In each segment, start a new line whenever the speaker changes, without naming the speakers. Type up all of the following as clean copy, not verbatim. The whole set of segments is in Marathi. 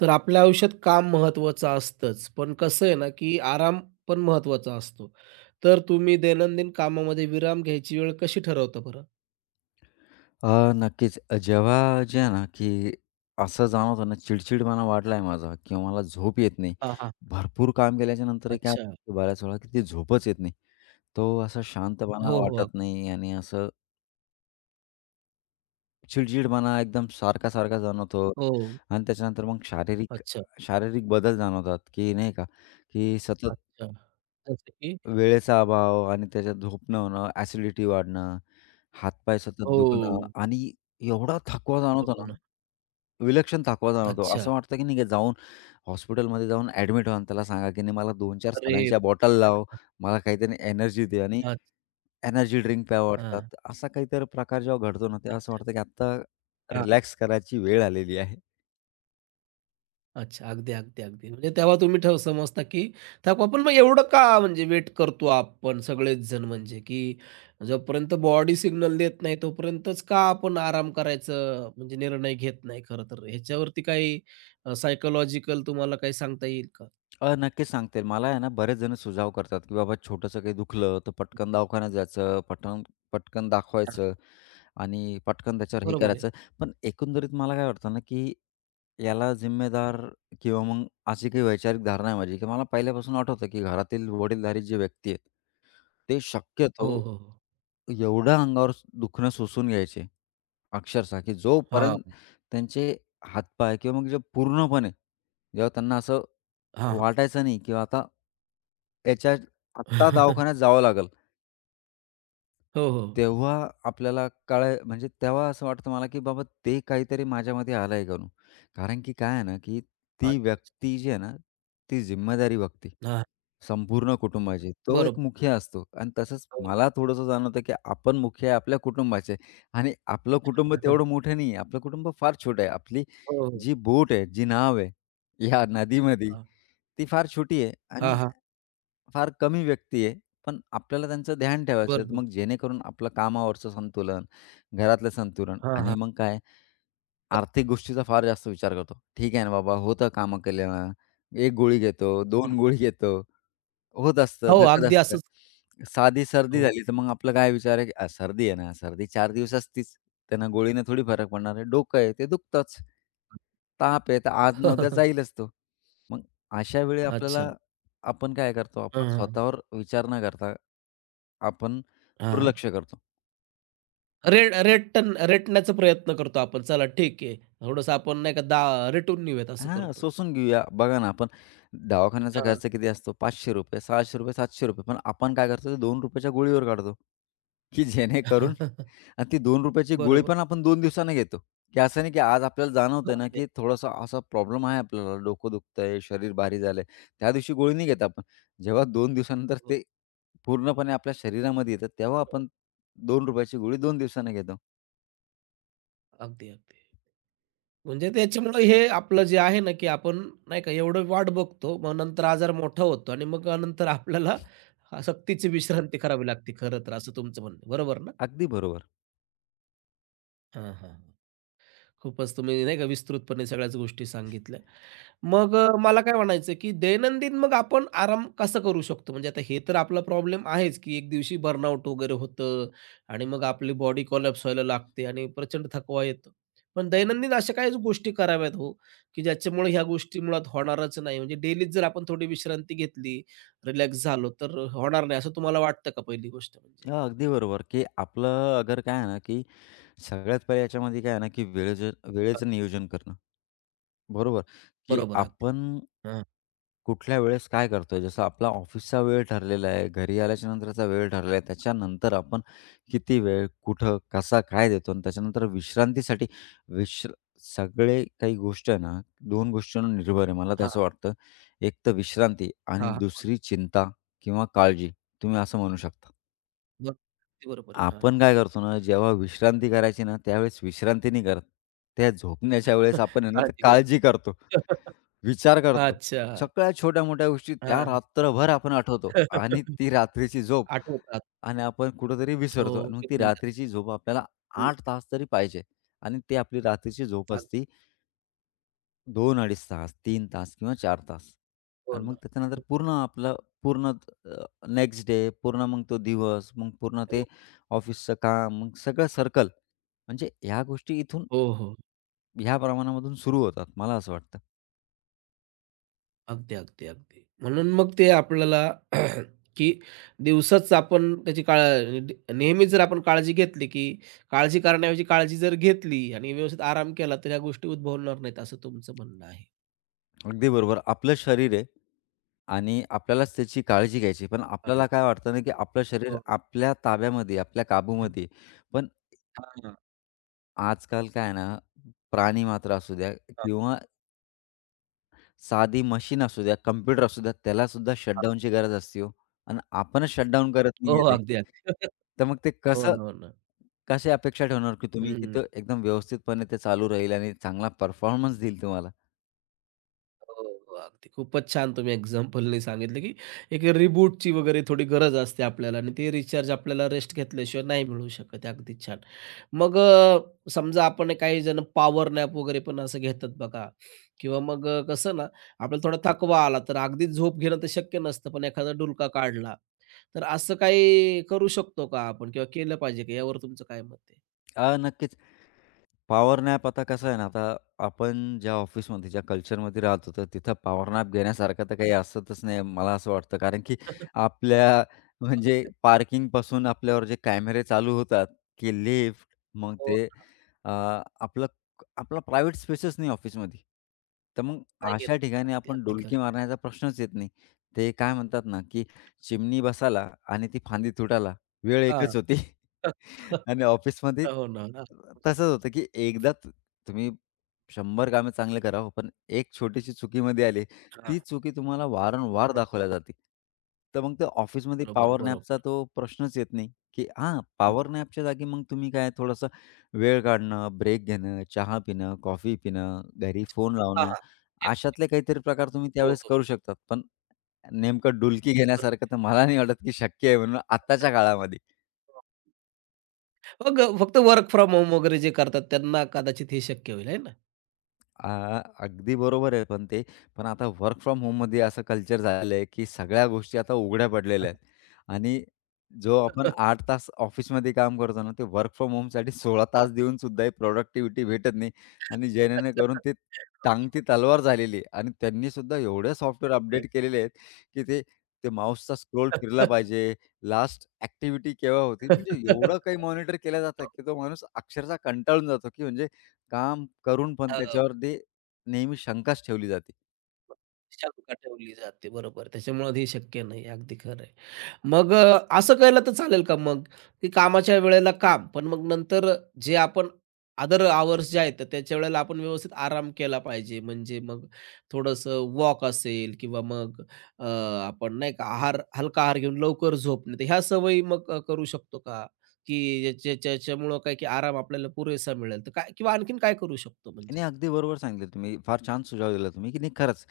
तर आपल्या आयुष्यात काम महत्त्वाचं असतंच. पण कसं आहे ना, की आराम पण महत्त्वाचा असतो. तर तुम्ही दैनंदिन कामामध्ये विराम घ्यायची वेळ कशी ठरवता बरं?
नक्कीच. जेव्हा जे आहे ना, की असं जाणवतं ना, चिडचिडपणा वाढला आहे माझा किंवा मला झोप येत नाही.
हां, हां.
भरपूर काम केल्याच्या नंतरही काय
अच्छा.
होतं बऱ्याच वेळा, की ती झोपच येत नाही. तो असा शांतपणा
हो, हो. अग
वाटत नाही आणि असं चिडचिडपणा एकदम सारखा-सारखा जाणवतो
हो.
आणि त्याच्यानंतर मग शारीरिक
अच्छा,
शारीरिक बदल जाणवतात, की नाही का, की सतत
अच्छा. जसं की
वेळेचा अभाव आणि त्याच्यात झोप होणं, ॲसिडिटी वाढणं, हातपाय सतत दुखणं
हो.
आणि एवढा थकवा जाणवतो
हो ना.
ना विलक्षण थकवा जाणवतो.
अच्छा.
असं वाटतं की नाही का जाऊन हॉस्पिटलमध्ये जाऊन ॲडमिट व्हा आणि त्याला सांगा की नाही मला 2-4
अरे!
साल्यांच्या बॉटल लाव, मला काहीतरी एनर्जी दे आणि
अच्छा.
एनर्जी ड्रिंक प्यावं
हां.
वाटतात. असा काहीतरी प्रकार जेव्हा घडतो ना, तेव्हा असं
अच्छा.
वाटतं की आत्ता रिलॅक्स करायची वेळ आलेली आहे.
अच्छा. अगदी, अगदी, अगदी. म्हणजे तेव्हा तुम्ही ठेव समजता, की थकवा पण मग एवढं का म्हणजे वेट करतो आपण सगळेच जण म्हणजे, की जोपर्यंत बॉडी सिग्नल देत नाही तोपर्यंतच का आपण आराम करायचं म्हणजे निर्णय घेत नाही खरं तर. ह्याच्यावरती काही अ, तुम्हाला काही सांगता येईल का?
नक्कीच सांगते. मला आहे ना, बरेच जण सुझाव करतात, की बाबा छोटंसं काही दुखलं, तर पटकन दवाखान्यात जायचं, पटकन पटकन दाखवायचं आणि पटकन त्याच्यावर हे
बरोबर आहे.
करायचं. पण एकंदरीत मला काय वाटतं ना, की याला जिम्मेदार किंवा मग अशी काही वैचारिक धारणा आहे माझी, की मला पहिल्यापासून आठवतं, की घरातील वडीलधारी जी व्यक्ती आहेत ते
हो,
शक्यतो
हो, हो.
एवढं अंगावर दुखणं सोसून घ्यायचे, अक्षरशः, की
हां.
जोपर्यंत त्यांचे हातपाय किंवा मग जे पूर्णपणे जेव्हा त्यांना असं
हां, हां.
वाटायचं नाही, की आता याच्या आत्ता दवाखान्यात जावं लागेल.
हो, हो.
तेव्हा आपल्याला कळाय म्हणजे तेव्हा असं वाटतं मला, की बाबा ते काहीतरी माझ्यामध्ये आलंय का म्हणून. कारण की काय आहे ना, की ती
अच्छा, अच्छा.
व्यक्ती जी आहे ना, ती जिम्मेदारी व्यक्ती
हां.
संपूर्ण कुटुंबाची. तो एक
बरोबर.
मुखिया असतो आणि तसंच
हो.
मला थोडंसं जाणवतं, की आपण मुखिया आहे आपल्या कुटुंबाचे आणि आपलं कुटुंब तेवढं मोठं नाही आहे. आपलं कुटुंब फार छोटं आहे. आपली
हो, हो.
जी बोट आहे, जी नाव आहे, या नदीमध्ये
हां.
ती फार छोटी आहे
हां,
आणि
हां.
फार कमी व्यक्ती आहे. पण आपल्याला त्यांचं ध्यान ठेवायचं आहे.
बरोबर.
मग जेणेकरून आपलं कामावरचं संतुलन, घरातलं संतुलन
हां,
आणि
हां.
मग काय आर्थिक गोष्टीचा फार जास्त विचार करतो. ठीक आहे ना बाबा, होतं कामं केल्यानं. 1 गोळी घेतो,
हं.
2 गोळी घेतो. होत असतं,
हो,
धकत
अगदी
असतं.
असंच.
साधी सर्दी
हो.
झाली, तर मग आपला काय विचार आहे, की सर्दी आहे ना, सर्दी 4 दिवस असतीच. त्यानं गोळीनं थोडी फरक पडणार आहे. डोकं आहे ते दुखतंच. ताप आहे तर आज ना उद्या जाईलच तो." मग अशा वेळी
अच्छा.
आपल्याला आपण काय करतो,
हां,
आपण
हां.
स्वतःवर विचार न करता आपण
हां.
दुर्लक्ष करतो.
रेटण्याचा प्रयत्न करतो आपण. चला ठीक आहे. थोडंसं आपण नाही का रेटून नेऊयात असं
हां,
करतो.
सोसून घेऊया. बघा ना, आपण दवाखान्याचा
हां.
खर्च किती असतो? ₹500, ₹600, ₹700 पण आपण काय करतो ते ₹2 च्या गोळीवर काढतो, की जेणेकरून आणि ती ₹2ची गोळी
बरोबर.
पण आपण 2 दिवसांनी घेतो, की असं नाही की आज आपल्याला
हो,
जाणवतंय ना,
अगदी.
की थोडासा असा प्रॉब्लेम आहे आपल्याला, डोकं दुखतंय, शरीर भारी झालंय. त्या दिवशी गोळी नाही घेत आपण. जेव्हा 2
हो,
दिवसानंतर
हो.
ते पूर्णपणे आपल्या शरीरामध्ये येतं, तेव्हा
बरोबर.
आपण ₹2ची गोळी 2 दिवसांनी घेतो.
अगदी, अगदी. म्हणजे त्याच्यामुळं हे आपलं जे आहे ना, की आपण नाही का एवढं वाट बघतो. मग नंतर आजार मोठा होतो आणि मग नंतर आपल्याला सक्तीची विश्रांती करावी लागते खरं तर असं तुमचं म्हणणं आहे. बरोबर ना?
अगदी बरोबर.
हां, हां. खूपच तुम्ही नाही का विस्तृतपणे सगळ्याच गोष्टी सांगितल्या. मग मला काय म्हणायचं, की दैनंदिन मग आपण आराम कसा करू शकतो? म्हणजे आता हे तर आपला प्रॉब्लेम आहेच, की एक दिवशी बर्नआउट वगैरे होतं आणि मग आपली बॉडी कोलॅप्स व्हायला लागते आणि प्रचंड थकवा येतो. पण दैनंदिन अशा काहीच गोष्टी कराव्यात हो, की ज्याच्यामुळे ह्या गोष्टी मुळात होणारच नाही. म्हणजे डेलीच जर आपण थोडी विश्रांती घेतली, रिलॅक्स झालो, तर होणार नाही असं तुम्हाला वाटतं का पहिली गोष्ट म्हणजे?
हां, अगदी बरोबर, की आपलं अगर काय आहे ना, की सगळ्यात पहिले याच्यामध्ये काय आहे ना, की वेळेचं वेळेचं नियोजन करणं. बरोबर, की
बरोबर अगदी.
आपण
हां,
कुठल्या वेळेस काय करतोय? जसं आपला ऑफिसचा वेळ ठरलेला आहे, घरी आल्याच्या नंतरचा वेळ ठरलेला आहे. त्याच्यानंतर आपण किती वेळ, कुठं, कसा, काय देतो आणि त्याच्यानंतर विश्रांतीसाठी विश्र सगळे काही गोष्ट आहे ना, 2 गोष्टींवर निर्भर आहे. मला तर
हां,
असं वाटतं. एक तर विश्रांती आणि
हां, हां.
दुसरी चिंता किंवा काळजी, तुम्ही असं म्हणू शकता.
बरोबर आहे. हां.
आपण काय करतो ना, जेव्हा विश्रांती करायची ना, त्यावेळेस विश्रांती नाही करत. त्या झोपण्याच्या वेळेस आपण आहे ना, तर
काळजी कर.
काळजी करतो, विचार करतो.
अच्छा.
सगळ्या छोट्या-मोठ्या गोष्टी त्या
हां.
रात्रभर आपण आठवतो आणि ती रात्रीची झोप
आठवतात.
आणि आपण कुठेतरी विसरतो
हो,
आणि मग
ते
ती
म्हणतात.
रात्रीची झोप आपल्याला
हं,
8 तास तरी पाहिजे आणि ती आपली रात्रीची झोप
अगदी.
असते 2-2.5 तास, 3 तास किंवा 4 तास
हो
आणि
ना.
मग त्याच्यानंतर पूर्ण आपलं पूर्ण नेक्स्ट डे, पूर्ण मग तो दिवस, मग पूर्ण ते ऑफिसचं काम, मग सगळं सर्कल म्हणजे ह्या गोष्टी इथून
हो, हो, हो.
ह्या प्रमाणामधून सुरू होतात, मला असं वाटतं.
अगदी, अगदी, अगदी. म्हणून मग ते आपल्याला की दिवसाच आपण त्याची काळ नेहमी जर आपण काळजी घेतली, की काळजी करण्याऐवजी काळजी जर घेतली आणि व्यवस्थित आराम केला, तर ह्या गोष्टी उद्भवणार नाहीत, असं तुमचं म्हणणं आहे.
अगदी बरोबर. आपलं शरीर आहे आणि आपल्यालाच त्याची काळजी घ्यायची. पण
हां,
आपल्याला काय वाटतं ना, की आपलं
हो,
शरीर
हो.
आपल्या ताब्यामध्ये, आपल्या काबूमध्ये आहे. पण
हां, हां,
आजकाल काय आहे ना, प्राणीमात्र असू द्या
हां.
किंवा साधी मशीन असू द्या, कॉम्प्युटर असू द्या, त्यालासुद्धा शटडाऊनची गरज असते हो. आणि आपणच शटडाऊन करत
हो,
नाहीये ते.
अगदी, अगदी.
तर मग ते
हो
कसं
ना, हो ना.
कशी अपेक्षा ठेवणार, की तुम्ही
हं.
तिथं एकदम व्यवस्थितपणे ते चालू राहील आणि चांगला परफॉर्मन्स देईल तुम्हाला?
हो, हो. अगदी खूपच छान तुम्ही एक्झाम्पलनी सांगितलं, की एक रिबूटची वगैरे थोडी गरज असते आपल्याला आणि ते रिचार्ज आपल्याला रेस्ट घेतल्याशिवाय नाही मिळू शकत. अगदी छान. मग समजा आपण काही जण पॉवर नॅप वगैरे पण असं घेतात बघा किंवा मग कसं ना आपल्याला थोडा थकवा आला तर अगदीच झोप घेणं तर शक्य नसतं, पण एखादा डुलका काढला, तर असं काही करू शकतो का आपण किंवा केलं पाहिजे का? यावर तुमचं काय मत आहे?
नक्कीच. पॉवर नॅप आता कसं आहे ना, आता आपण ज्या ऑफिसमध्ये, ज्या कल्चरमध्ये राहतो, तर तिथं पॉवर नॅप घेण्यासारखं तर काही असतच नाही, मला असं वाटतं. कारण की आपल्या म्हणजे पार्किंगपासून आपल्यावर जे कॅमेरे चालू होतात, की लिफ्ट, मग
हो
ते
ना.
अ, आपलं आपला प्रायव्हेट स्पेसच नाही ऑफिसमध्ये. तर मग
नाही घेत.
अशा ठिकाणी
अगदी,
आपण
अगदी खरं.
डुलकी मारण्याचा प्रश्नच येत नाही. ते काय म्हणतात ना, की चिमणी बसाला आणि ती फांदी तुटाला, वेळ
हां.
एकच होती. आणि ऑफिसमध्ये
हो ना. हो ना.
तसंच होतं, की एकदा तुम्ही 100 कामे चांगले करा हो, पण एक छोटीशी चुकीमध्ये आली,
हां.
ती चुकी तुम्हाला वारंवार
हो,
दाखवल्या
हो.
जाते. तर मग ते ऑफिसमध्ये
बरोबर,
पॉवर नॅपचा
बरोबर.
तो प्रश्नच येत नाही, की हां,
हं.
पॉवर नॅपच्या जागी मग तुम्ही काय थोडंसं वेळ काढणं, ब्रेक घेणं, चहा पिणं, कॉफी पिणं, घरी फोन
हां,
लावणं,
हां. ते
अशातले काहीतरी प्रकार तुम्ही
हो,
त्यावेळेस
हो.
करू शकतात. पण नेमकं डुलकी घेण्यासारखं
बरोबर.
तर मला नाही वाटत, की शक्य आहे म्हणून आत्ताच्या काळामध्ये.
हो. मग फक्त वर्क फ्रॉम होम वगैरे जे करतात त्यांना कदाचित हे शक्य होईल, आहे ना?
आ, अगदी बरोबर आहे. पण ते पण आता वर्क फ्रॉम होममध्ये असं कल्चर झालेलं आहे, की सगळ्या गोष्टी आता उघड्या
हां.
पडलेल्या आहेत आणि जो आपण 8 तास ऑफिसमध्ये काम करतो ना, ते वर्क फ्रॉम होमसाठी 16
हां.
तास देऊन सुद्धा ही प्रॉडक्टिव्हिटी भेटत नाही आणि जेणेकरून ते टांगती तलवार झालेली आहे आणि त्यांनी सुद्धा एवढे सॉफ्टवेअर अपडेट केलेले आहेत, की ते ते माऊसचा स्क्रोल फिरला पाहिजे, लास्ट ॲक्टिव्हिटी केव्हा होती, म्हणजे एवढं काही मॉनिटर केलं जातं, की तो माणूस अक्षरशः कंटाळून जातो, की म्हणजे काम करून पण
हो.
त्याच्यावर ते नेहमी शंकाच ठेवली जाते.
शंका ठेवली जाते. बरोबर. त्याच्यामुळं हे शक्य नाही. अगदी खरं आहे. मग असं केलं तर चालेल का मग, की कामाच्या वेळेला काम, पण मग नंतर जे आपण अदर आवर्स जे आहेत, तर त्याच्या वेळेला आपण व्यवस्थित आराम केला पाहिजे. म्हणजे मग थोडंसं वॉक असेल किंवा मग अ, आपण नाही का हलका आहार घेऊन लवकर झोपणे. तर ह्या सवयी मग करू शकतो का? की ज्याच्यामुळं काय की आराम आपल्याला पुरेसा मिळेल. तर काय किंवा आणखीन काय करू शकतो म्हणजे?
नाही, अगदी बरोबर सांगितलं तुम्ही. फार छान सुझाव दिला तुम्ही, की नाही खरंच,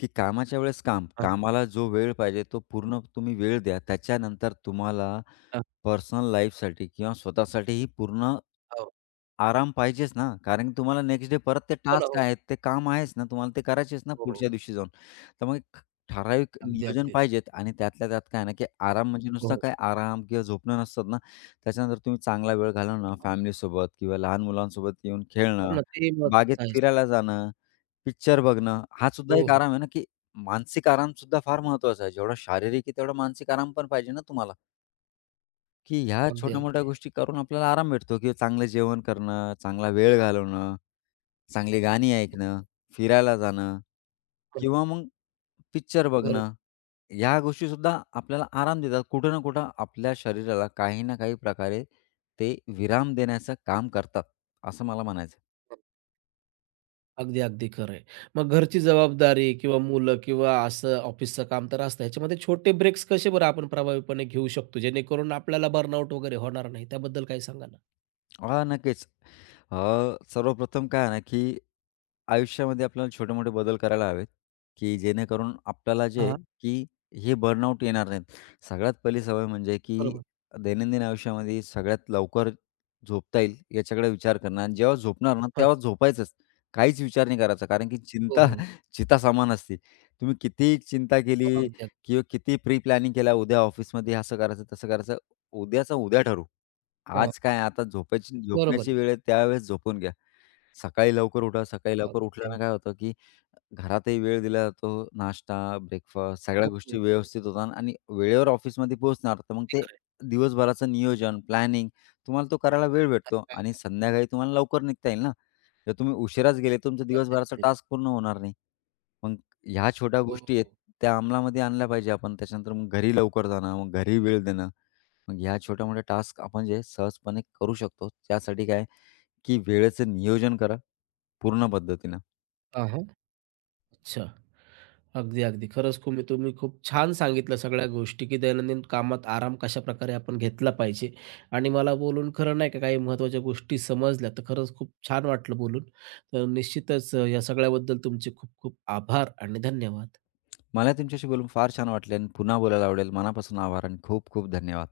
की कामाच्या वेळेस काम,
हां,
कामाला जो वेळ पाहिजे तो पूर्ण तुम्ही वेळ द्या. त्याच्यानंतर तुम्हाला
हां.
पर्सनल लाईफसाठी किंवा स्वतःसाठीही पूर्ण
हो.
आराम पाहिजेच ना. कारण की तुम्हाला नेक्स्ट डे परत ते
हो ना.
टास्क
हो.
आहेत, ते काम आहेच ना, तुम्हाला ते करायचेच ना
हो.
पुढच्या
हो.
दिवशी जाऊन. तर मग एक ठराविक
अगदी,
नियोजन
अगदी.
पाहिजेत आणि त्यातल्या त्यात काय ना, की आराम म्हणजे नुसता
हो,
काय आराम किंवा झोपणं नसतात ना. त्याच्यानंतर तुम्ही चांगला वेळ घालवणं
हो.
फॅमिलीसोबत किंवा लहान मुलांसोबत येऊन
हो
खेळणं.
ना, ते
बागेत
महत्वाचं आहेच.
फिरायला जाणं, पिक्चर बघणं, हा सुद्धा
हो,
एक
हो.
आराम आहे ना, की मानसिक आराम सुद्धा फार महत्त्वाचा आहे. जेवढा शारीरिक आहे, तेवढा मानसिक आराम पण पाहिजे ना तुम्हाला, की ह्या
अगदी,
छोट्या-मोठ्या
अगदी.
गोष्टी करून आपल्याला आराम भेटतो, की चांगलं जेवण करणं, चांगला वेळ घालवणं, चांगली गाणी
हो,
ऐकणं,
हो.
फिरायला जाणं किंवा मग पिक्चर
बरोबर.
बघणं. ह्या गोष्टीसुद्धा आपल्याला आराम देतात. कुठं ना कुठं आपल्या शरीराला काही ना काही प्रकारे ते विराम देण्याचं काम करतात, असं मला म्हणायचं
अगदी, अगदी खरं आहे. मग घरची जबाबदारी किंवा मुलं किंवा असं ऑफिसचं काम तर असतं. ह्याच्यामध्ये छोटे ब्रेक्स कसे बरं आपण प्रभावीपणे घेऊ शकतो, जेणेकरून आपल्याला बर्नआउट वगैरे होणार नाही? त्याबद्दल काही सांगा ना?
हां, नक्कीच. अ, सर्वप्रथम काय आहे ना, की आयुष्यामध्ये आपल्याला छोटे-मोठे बदल करायला हवेत, की जेणेकरून आपल्याला जे आहे,
हां.
की हे बर्नआउट येणार नाहीत. सगळ्यात पहिली सवय म्हणजे, की
बरोबर.
दैनंदिन आयुष्यामध्ये सगळ्यात लवकर झोपता येईल याच्याकडे विचार करणं आणि जेव्हा झोपणार ना, तेव्हा
अच्छा.
झोपायचंच. काहीच विचार नाही करायचा. कारण की
हो,
चिंता
हो.
चिता समान असते. तुम्ही कितीही चिंता
हो,
केली
अगदी, अगदी.
किंवा किती प्री प्लॅनिंग केला, उद्या ऑफिसमध्ये असं करायचं, तसं करायचं, उद्याचं उद्या ठरू.
हां,
आज काय आता
बरोबर
झोपण्याची
आहे.
वेळ आहे त्यावेळेस झोपून घ्या. सकाळी लवकर उठा, सकाळी लवकर
अगदी.
उठल्यानं काय होतं, की घरातही वेळ दिला जातो. नाश्ता, ब्रेकफास्ट सगळ्या
हो, हो.
गोष्टी व्यवस्थित होतात आणि वेळेवर ऑफिसमध्ये पोहोचणार. तर मग
ते
ते
खरं
दिवसभराचं नियोजन, प्लॅनिंग तुम्हाला तो करायला वेळ भेटतो
आहे.
आणि
हां,
संध्याकाळी तुम्हाला लवकर निघता येईल ना. जर तुम्ही उशिराच गेले तर तुमचा
अगदी,
दिवसभराचा
अगदी.
टास्क पूर्ण होणार नाही. मग ह्या छोट्या
हो,
गोष्टी आहेत
हो.
त्या अंमलामध्ये आणल्या पाहिजे आपण. त्याच्यानंतर मग घरी लवकर जाणं, मग घरी वेळ देणं. मग ह्या छोट्या-मोठ्या टास्क आपण जे सहजपणे करू शकतो. त्यासाठी काय, की वेळेचं नियोजन करा पूर्ण पद्धतीनं.
हां, हां. अच्छा. अगदी, अगदी. खरंच तुम्ही तुम्ही खूप छान सांगितलं सगळ्या गोष्टी, की दैनंदिन कामात आराम कशा कशाप्रकारे आपण घेतला पाहिजे. आणि मला बोलून खरं नाही का काही महत्त्वाच्या गोष्टी समजल्या. तर खरंच खूप छान वाटलं बोलून. तर निश्चितच या सगळ्याबद्दल तुमचे खूप खूप आभार आणि धन्यवाद.
मला तुमच्याशी बोलून फार छान वाटले आणि पुन्हा बोलायला आवडेल. मनापासून आभार आणि खूप खूप धन्यवाद.